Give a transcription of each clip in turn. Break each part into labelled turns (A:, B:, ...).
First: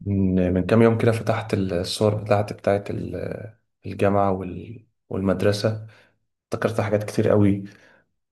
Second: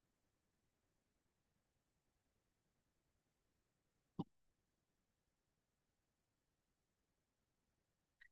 A: من كام يوم كده فتحت الصور بتاعتي بتاعت الجامعة والمدرسة. افتكرت حاجات كتير قوي.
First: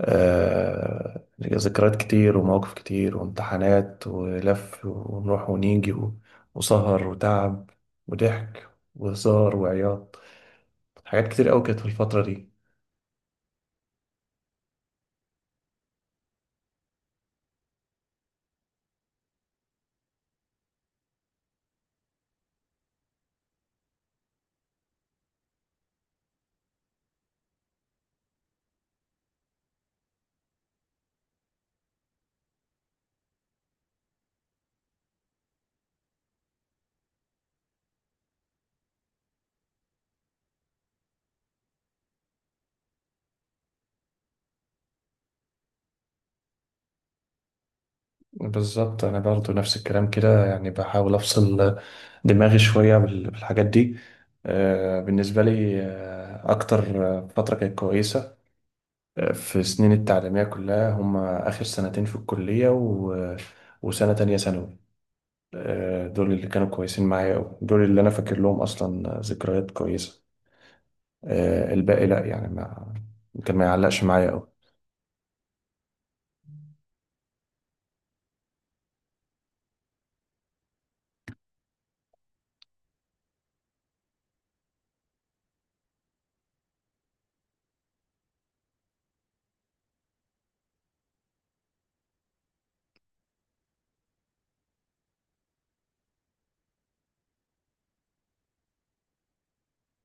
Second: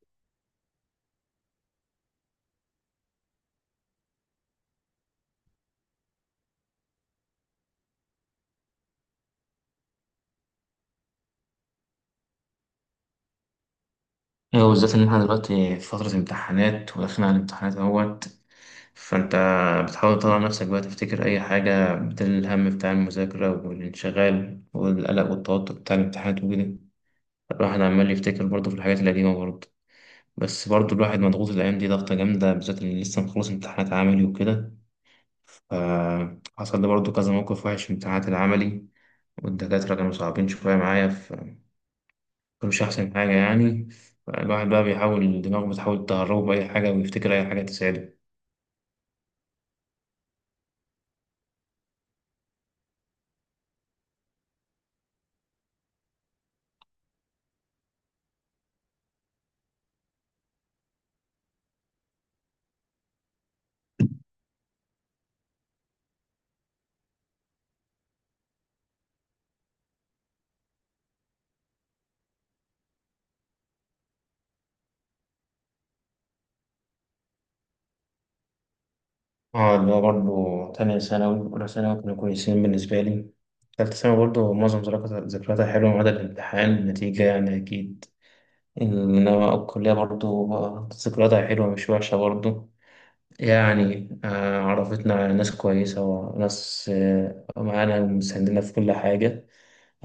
A: ذكريات كتير ومواقف كتير وامتحانات ولف ونروح ونيجي وسهر وتعب وضحك وهزار وعياط. حاجات كتير قوي كانت في الفترة دي.
B: ايوه، بالذات ان احنا دلوقتي في فترة امتحانات وداخلين على الامتحانات اهوت. فانت بتحاول تطلع نفسك بقى، تفتكر اي حاجة بدل الهم بتاع المذاكرة والانشغال والقلق والتوتر بتاع الامتحانات وكده. الواحد عمال يفتكر برضه في الحاجات القديمة برضه. بس برضه الواحد مضغوط الأيام دي ضغطة جامدة، بالذات اللي لسه مخلص امتحانات عملي وكده. فحصل لي برضه كذا موقف وحش في امتحانات العملي، والدكاترة كانوا صعبين شوية معايا. مش أحسن حاجة يعني. الواحد بقى بيحاول، دماغه بتحاول تهربه بأي حاجة ويفتكر أي حاجة تساعده.
A: بالظبط، أنا برضو نفس الكلام كده، يعني بحاول أفصل دماغي شوية بالحاجات دي. بالنسبة لي أكتر فترة كانت كويسة في سنين التعليمية كلها هم آخر سنتين في الكلية وسنة تانية ثانوي. دول اللي كانوا كويسين معايا أوي، دول اللي أنا فاكر لهم أصلا ذكريات كويسة. الباقي لأ، يعني ما كان ما يعلقش معايا أوي.
B: اه، اللي هو برضه تانية ثانوي أولى ثانوي كانوا كويسين بالنسبة لي. تالتة ثانوي برضه معظم ذكرياتها حلوة ما عدا الامتحان النتيجة يعني أكيد. إنما الكلية برضه ذكرياتها حلوة مش وحشة برضه. يعني عرفتنا على ناس كويسة وناس معانا ومساندنا في كل حاجة.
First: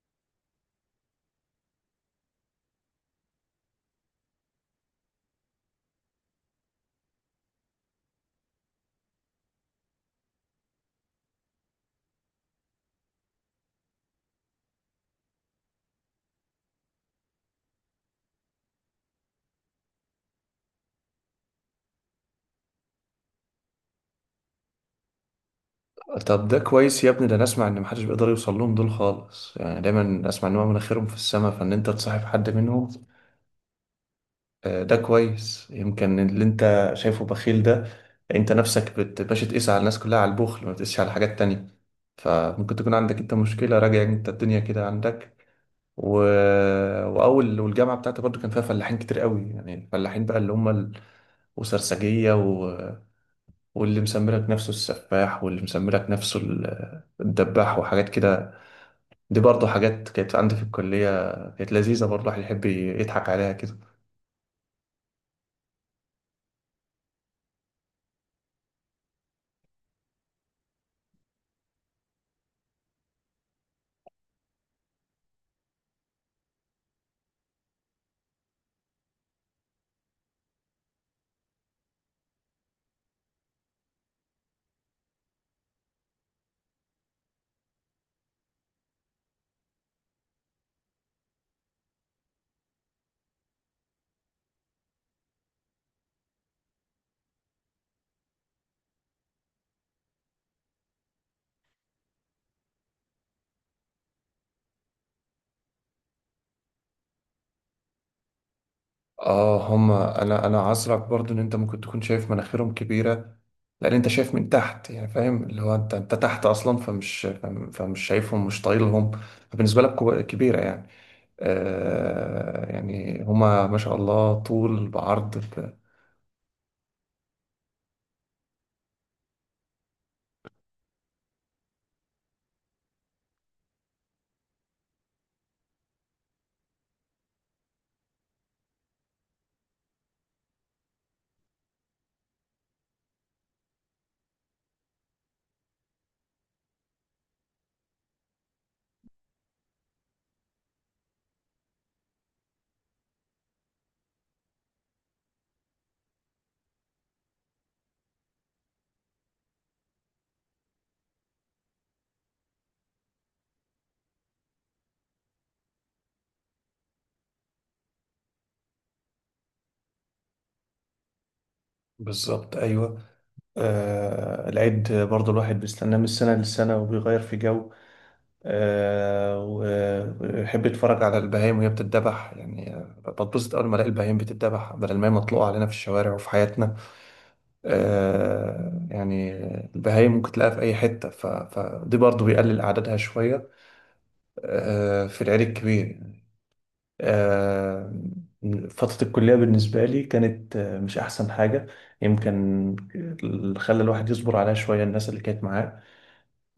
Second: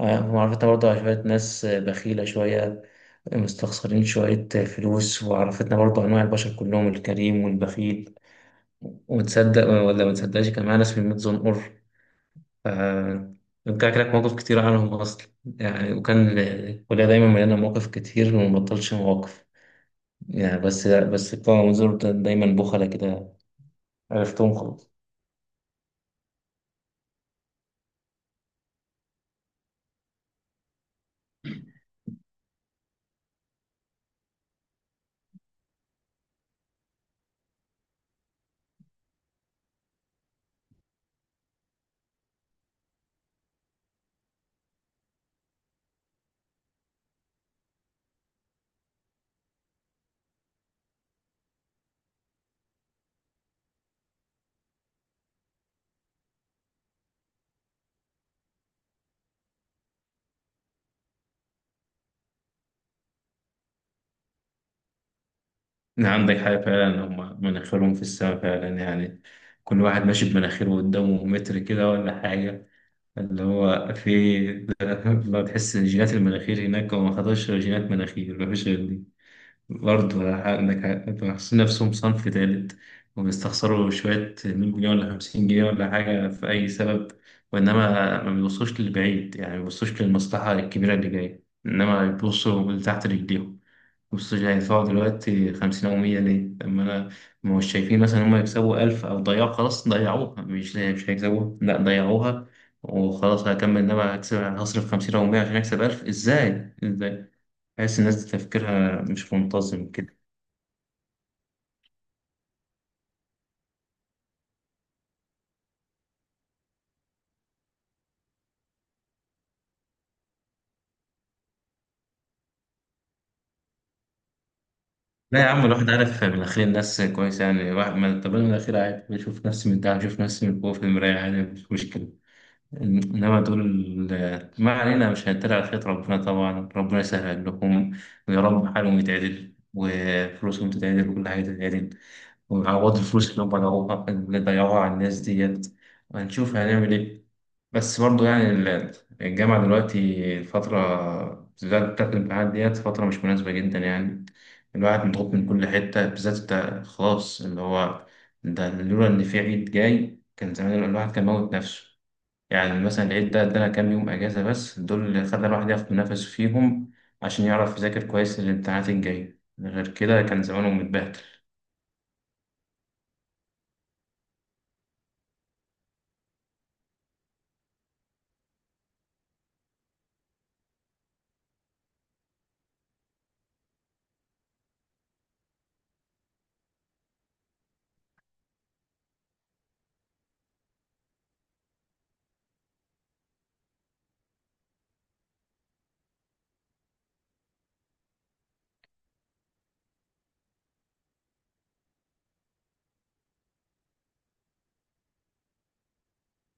B: وعرفتنا برضه على شوية ناس بخيلة شوية، مستخسرين شوية فلوس. وعرفتنا برضو أنواع البشر كلهم، الكريم والبخيل. وتصدق ولا ما تصدقش، كان معانا اسم ميت زنقر. ف رجع لك مواقف كتير عنهم أصلا يعني. وكان الكلية دايما مليانة مواقف كتير وما بطلش مواقف يعني. بس بتوع منظور ده دايما بخلة كده. عرفتهم خلاص.
A: طب ده كويس يا ابني. ده أنا أسمع إن محدش بيقدر يوصل لهم دول خالص، يعني دايما أسمع إن هم مناخيرهم في السما، فإن أنت تصاحب حد منهم. ده كويس. يمكن اللي انت شايفه بخيل ده، انت نفسك باش تقيس على الناس كلها على البخل، ما بتقيسش على حاجات تانية. فممكن تكون عندك انت مشكلة. راجع انت الدنيا كده عندك. و... والجامعة بتاعتي برضو كان فيها فلاحين كتير قوي. يعني الفلاحين بقى اللي هم وسرسجية واللي مسميلك نفسه السفاح، واللي مسميلك نفسه الدباح، وحاجات كده. دي برضو حاجات كانت عندي في الكلية، كانت لذيذة. برضو الواحد يحب يضحك عليها كده.
B: عندك حاجة فعلا، هم مناخيرهم في السماء فعلا يعني. كل واحد ماشي بمناخيره قدامه متر كده ولا حاجة. اللي هو في ما تحس الجينات المناخير هناك، هو ما خدش غير جينات مناخير ما فيش غير دي. برضه انتوا حاسين نفسهم صنف تالت، وبيستخسروا شوية 100 جنيه ولا 50 جنيه ولا حاجة في أي سبب. وإنما ما بيبصوش للبعيد، يعني ما بيبصوش للمصلحة الكبيرة اللي جاية، إنما بيبصوا لتحت رجليهم. بيبصوا يعني هيدفعوا دلوقتي 50 أو 100 ليه؟ طب ما أنا، ما مش شايفين مثلا هما يكسبوا 1000 أو ضيعوا. خلاص ضيعوها، مش هيكسبوها، لا ضيعوها وخلاص هكمل. إنما هكسب، هصرف 50 أو 100 عشان أكسب 1000 إزاي؟ إزاي؟ تحس الناس دي تفكيرها مش
A: اه،
B: منتظم كده.
A: هما انا عذرك برضو ان انت ممكن تكون شايف مناخيرهم كبيره، لان انت شايف من تحت. يعني فاهم اللي هو انت تحت اصلا، فمش شايفهم، مش طايلهم. فبالنسبه لك كبيره يعني. آه، يعني هما ما شاء الله طول بعرض
B: لا يا عم، الواحد عارف من الاخير الناس كويسه يعني. واحد ما، طب انا من الاخير عادي بشوف نفسي من ده، بشوف نفسي من جوه في المرايه عادي مش مشكله. انما دول، ما علينا مش هنتريق على خيط ربنا. طبعا ربنا يسهل لهم، ويا رب حالهم يتعدل وفلوسهم تتعدل وكل حاجه تتعدل، ويعوضوا الفلوس اللي هم ضيعوها، اللي ضيعوها على الناس ديت. وهنشوف هنعمل ايه. بس برضه يعني الجامعة دلوقتي، الفترة بالذات بتاعت الامتحانات ديت فترة مش مناسبة جدا يعني. الواحد مضغوط من كل حتة، بالذات انت خلاص اللي هو. ده لولا إن في عيد جاي كان زمان الواحد كان موت نفسه. يعني مثلا العيد ده ادانا كام يوم أجازة، بس دول اللي خلى الواحد ياخد نفسه فيهم عشان يعرف يذاكر كويس للامتحانات الجاية. غير كده كان زمانه متبهدل.
A: بالظبط. ايوه. آه، العيد برضو الواحد بيستناه من السنه للسنه، وبيغير في جو. وبحب اتفرج على البهايم وهي بتتذبح. يعني بتبسط اول ما الاقي البهايم بتتذبح، بدل ما هي مطلوقه علينا في الشوارع وفي حياتنا. يعني البهايم ممكن تلاقيها في اي حته، فدي برضو بيقلل اعدادها شويه في العيد الكبير. آه، فترة الكلية بالنسبة لي كانت مش أحسن حاجة. يمكن اللي خلى الواحد يصبر عليها شوية الناس اللي كانت معاه.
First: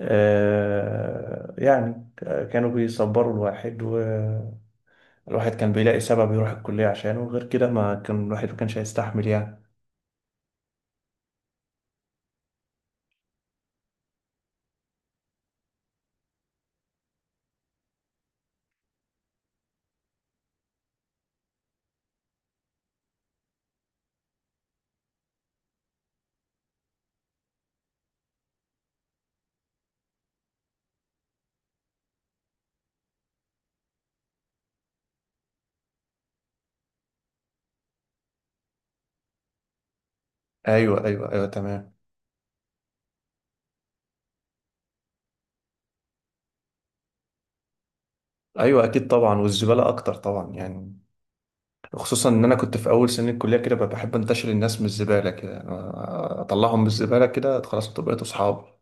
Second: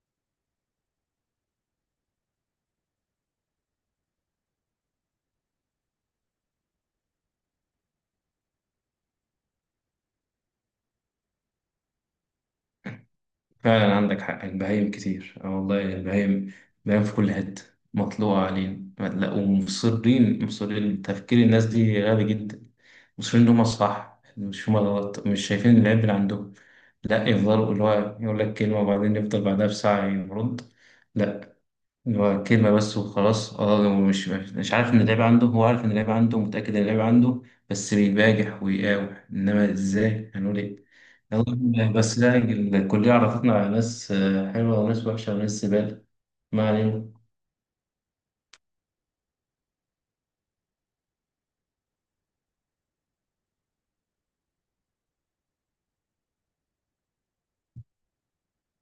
A: يعني كانوا بيصبروا الواحد. الواحد كان بيلاقي سبب يروح الكلية عشانه، غير كده ما كان الواحد ما كانش هيستحمل يعني.
B: فعلا عندك حق، البهايم كتير اه والله. البهايم، البهايم في كل حتة مطلوعة علينا. لا ومصرين تفكير الناس دي غبي جدا. مصرين إن هما صح مش هما غلط، مش شايفين العيب اللي عندهم. لا يفضلوا، اللي هو يقول لك كلمة وبعدين يفضل بعدها بساعة يرد. لا، هو كلمة بس وخلاص. اه، هو مش عارف ان اللعيبة عنده، هو عارف ان اللعيبة عنده، متأكد ان اللعيبة عنده، بس بيباجح ويقاوح. انما ازاي هنقول ايه.
A: ايوه، ايوه، ايوه،
B: يلا،
A: تمام.
B: بس لا الكلية عرفتنا على ناس حلوة وناس وحشة وناس زبالة. ما علينا.
A: ايوه، اكيد طبعا، والزبالة اكتر طبعا يعني. خصوصا ان انا كنت في اول سنة الكلية كده بحب انتشر الناس من الزبالة كده. يعني اطلعهم من الزبالة كده، خلاص بقيت اصحاب.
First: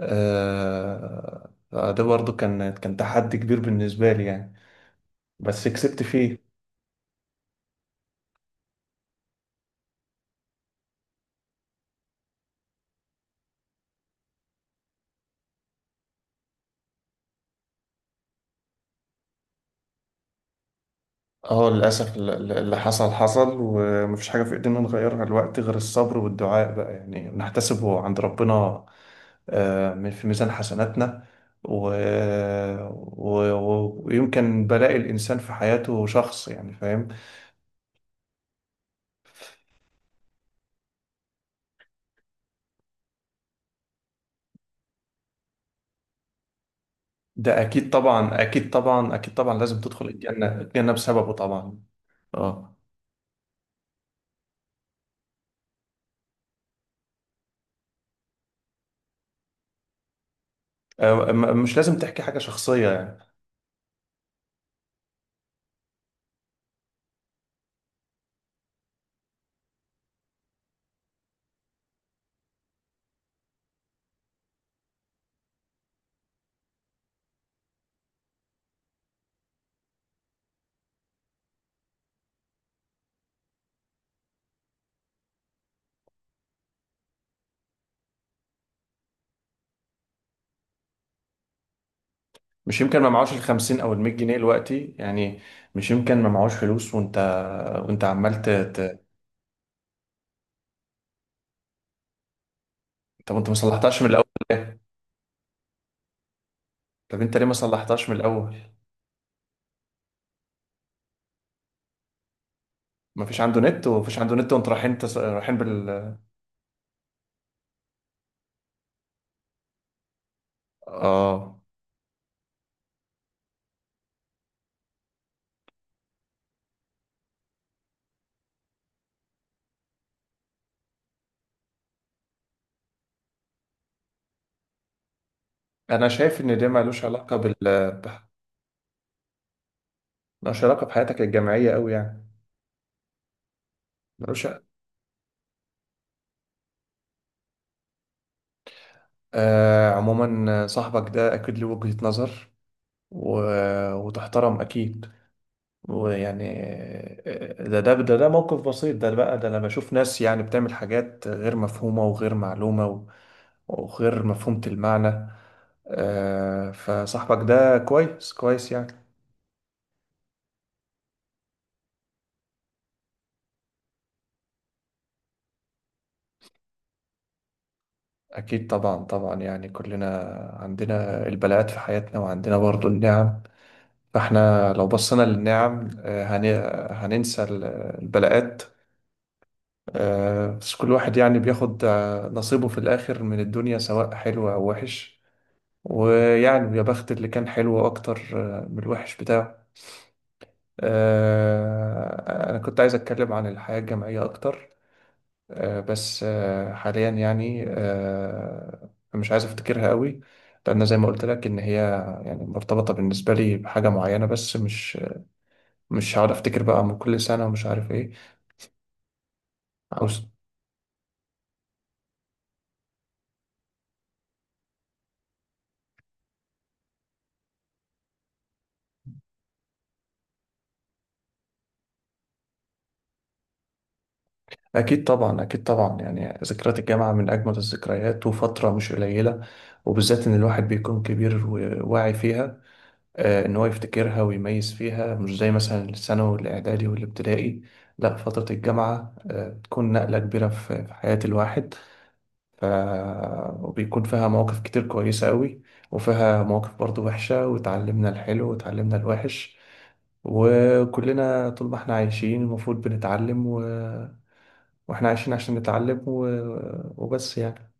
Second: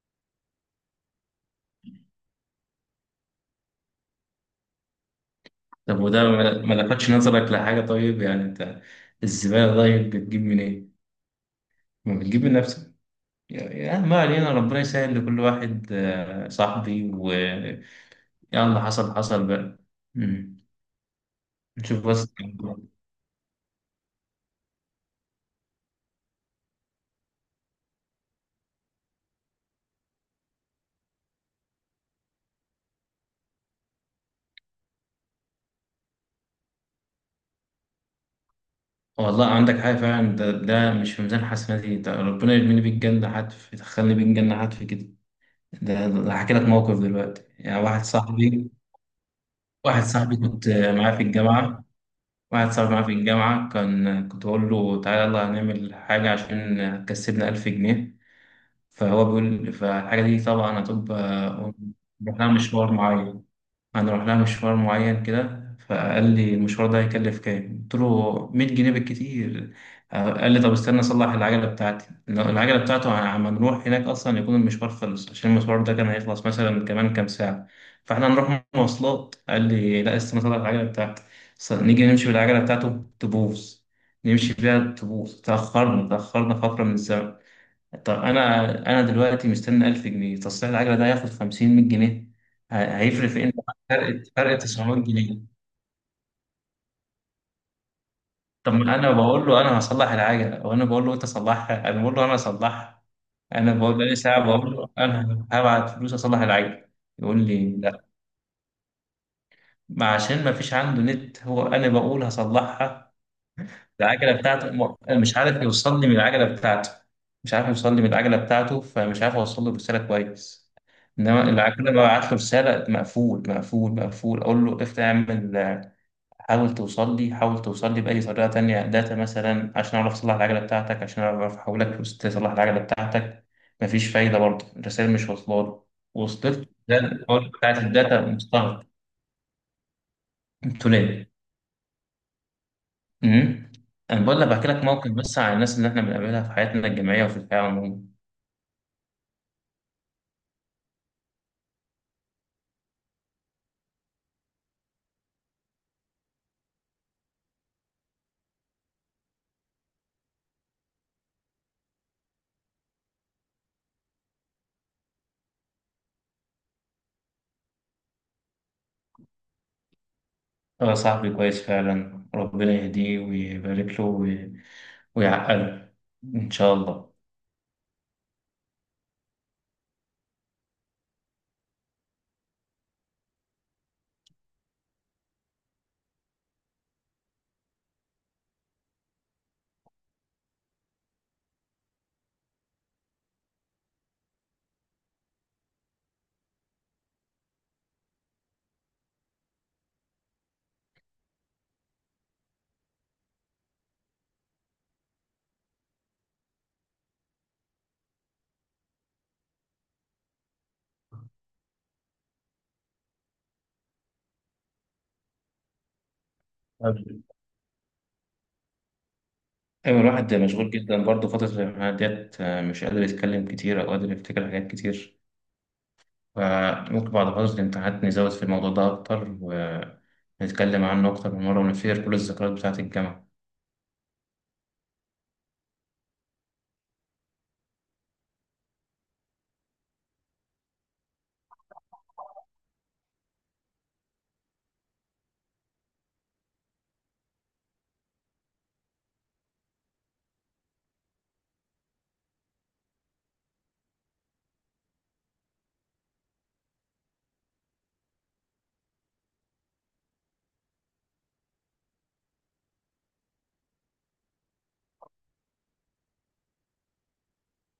A: آه، ده برضو كان تحدي كبير بالنسبة لي يعني، بس
B: طب
A: كسبت
B: وده
A: فيه.
B: ما لفتش نظرك لحاجة؟ طيب يعني انت الزبالة طيب بتجيب منين؟ ما بتجيب من نفسك. يعني ما علينا، ربنا يسهل لكل واحد. صاحبي ويلا، حصل حصل بقى. مم.
A: اه،
B: نشوف
A: للأسف
B: بس.
A: اللي حصل حصل، ومفيش حاجة في إيدينا نغيرها دلوقتي غير الصبر والدعاء بقى. يعني نحتسبه عند ربنا آه، من- في ميزان حسناتنا. و... ويمكن بلاء الإنسان في حياته شخص، يعني فاهم.
B: والله عندك حاجة فعلا، ده مش في ميزان حسناتي، ده ربنا يرميني بيك جنة حتف، يدخلني بيك جنة حتف كده. ده هحكي لك موقف دلوقتي.
A: ده
B: يعني
A: أكيد
B: واحد
A: طبعا،
B: صاحبي،
A: أكيد طبعا، أكيد طبعا. لازم
B: واحد
A: تدخل
B: صاحبي
A: الجنة،
B: كنت
A: الجنة
B: معاه في
A: بسببه طبعا.
B: الجامعة واحد
A: اه،
B: صاحبي معاه في الجامعة، كان كنت بقول له تعالى يلا هنعمل حاجة عشان هتكسبنا ألف جنيه. فهو بيقول، فالحاجة دي طبعا هتبقى
A: مش لازم تحكي حاجة
B: محتاجة
A: شخصية
B: مشوار
A: يعني.
B: معين، هنروح لها مشوار معين كده. فقال لي المشوار ده هيكلف كام؟ قلت له 100 جنيه بالكتير. قال لي طب استنى اصلح العجله بتاعتي. لو العجله بتاعته عم نروح هناك اصلا يكون المشوار خلص، عشان المشوار ده كان هيخلص مثلا كمان كام ساعه. فاحنا هنروح مواصلات، قال لي لا استنى اصلح العجله بتاعتي. نيجي نمشي بالعجله بتاعته تبوظ، نمشي بيها تبوظ. تأخرنا فترة من الزمن. طب انا دلوقتي مستني 1000 جنيه. تصليح العجله ده هياخد 50 100 جنيه.
A: مش يمكن ما
B: هيفرق
A: معهوش
B: في ايه؟
A: الخمسين أو المية
B: فرق
A: جنيه
B: فرق
A: دلوقتي
B: 900
A: يعني؟
B: جنيه
A: مش يمكن ما معهوش فلوس، وانت عمال
B: طب ما انا بقول له انا هصلح العجله، وانا بقول له انت صلحها، انا بقول له انا هصلحها.
A: طب انت ما
B: انا بقول
A: صلحتهاش من
B: بقالي
A: الاول
B: ساعه، بقول
A: ليه؟
B: له انا هبعت فلوس اصلح العجله.
A: طب انت
B: يقول
A: ليه ما
B: لي لا.
A: صلحتهاش من الاول؟
B: ما عشان ما فيش عنده نت، هو انا بقول هصلحها.
A: ما فيش عنده نت، وما فيش
B: العجلة
A: عنده نت وانت
B: بتاعته
A: رايحين
B: مش
A: رايحين
B: عارف يوصل لي من
A: بال.
B: العجلة بتاعته. مش عارف يوصل لي من العجلة بتاعته. فمش عارف أوصل له الرسالة كويس. إنما
A: اه،
B: العجلة، ببعت له رسالة مقفول مقفول مقفول. أقول له افتح اعمل، حاول توصل لي، حاول توصل لي بأي طريقة تانية، داتا مثلا، عشان أعرف أصلح العجلة بتاعتك، عشان أعرف أحولك فلوس تصلح العجلة بتاعتك. مفيش فايدة برضه الرسائل مش واصلة له.
A: انا شايف
B: وصلت
A: ان
B: له،
A: ده
B: ده
A: ملوش علاقه
B: الحوار بتاعت الداتا
A: بح-
B: مستغرب.
A: ملوش علاقه بحياتك
B: تولد.
A: الجامعيه قوي يعني.
B: امم انا بقول
A: ملوش
B: لك
A: ع-
B: بحكي لك موقف بس عن الناس اللي احنا بنقابلها في حياتنا الجامعيه وفي الحياه عموما.
A: آه، عموما صاحبك ده اكيد له وجهه نظر، و... وتحترم اكيد. ويعني ده موقف بسيط ده بقى، ده لما اشوف ناس يعني بتعمل حاجات غير مفهومة وغير معلومة وغير مفهومة المعنى. فصاحبك ده كويس يعني.
B: هو صاحبي كويس فعلا، ربنا يهديه ويبارك له ويعقله ان شاء الله.
A: اكيد طبعا، طبعا. يعني كلنا عندنا البلاءات في حياتنا، وعندنا برضو النعم. فاحنا لو بصينا للنعم هننسى البلاءات. بس كل واحد يعني بياخد نصيبه في الاخر من الدنيا، سواء حلو او وحش. ويعني يا بخت اللي كان حلو اكتر من الوحش بتاعه. انا كنت عايز اتكلم عن الحياة الجامعية اكتر، بس حاليا يعني مش عايز افتكرها قوي، لان زي ما قلت لك ان هي يعني مرتبطة بالنسبة لي بحاجة معينة. بس مش هقعد افتكر بقى من كل
B: طيب.
A: سنة ومش عارف ايه.
B: ايوه،
A: عاوز
B: الواحد مشغول جدا برضه فتره الامتحانات ديت. مش قادر يتكلم كتير او قادر يفتكر حاجات كتير. فممكن بعد فتره الامتحانات نزود في الموضوع ده اكتر، ونتكلم عنه اكتر من مره، ونفير كل الذكريات بتاعه الجامعه.
A: اكيد طبعا، اكيد طبعا. يعني ذكريات الجامعة من اجمل الذكريات، وفترة مش قليلة، وبالذات ان الواحد بيكون كبير وواعي فيها. ان هو يفتكرها ويميز فيها، مش زي مثلا الثانوي والاعدادي والابتدائي. لا، فترة الجامعة بتكون نقلة كبيرة في حياة الواحد. ف... وبيكون فيها مواقف كتير كويسة قوي، وفيها مواقف برضو وحشة. وتعلمنا الحلو وتعلمنا الوحش، وكلنا طول ما احنا عايشين المفروض بنتعلم، واحنا عايشين عشان نتعلم. وبس يعني.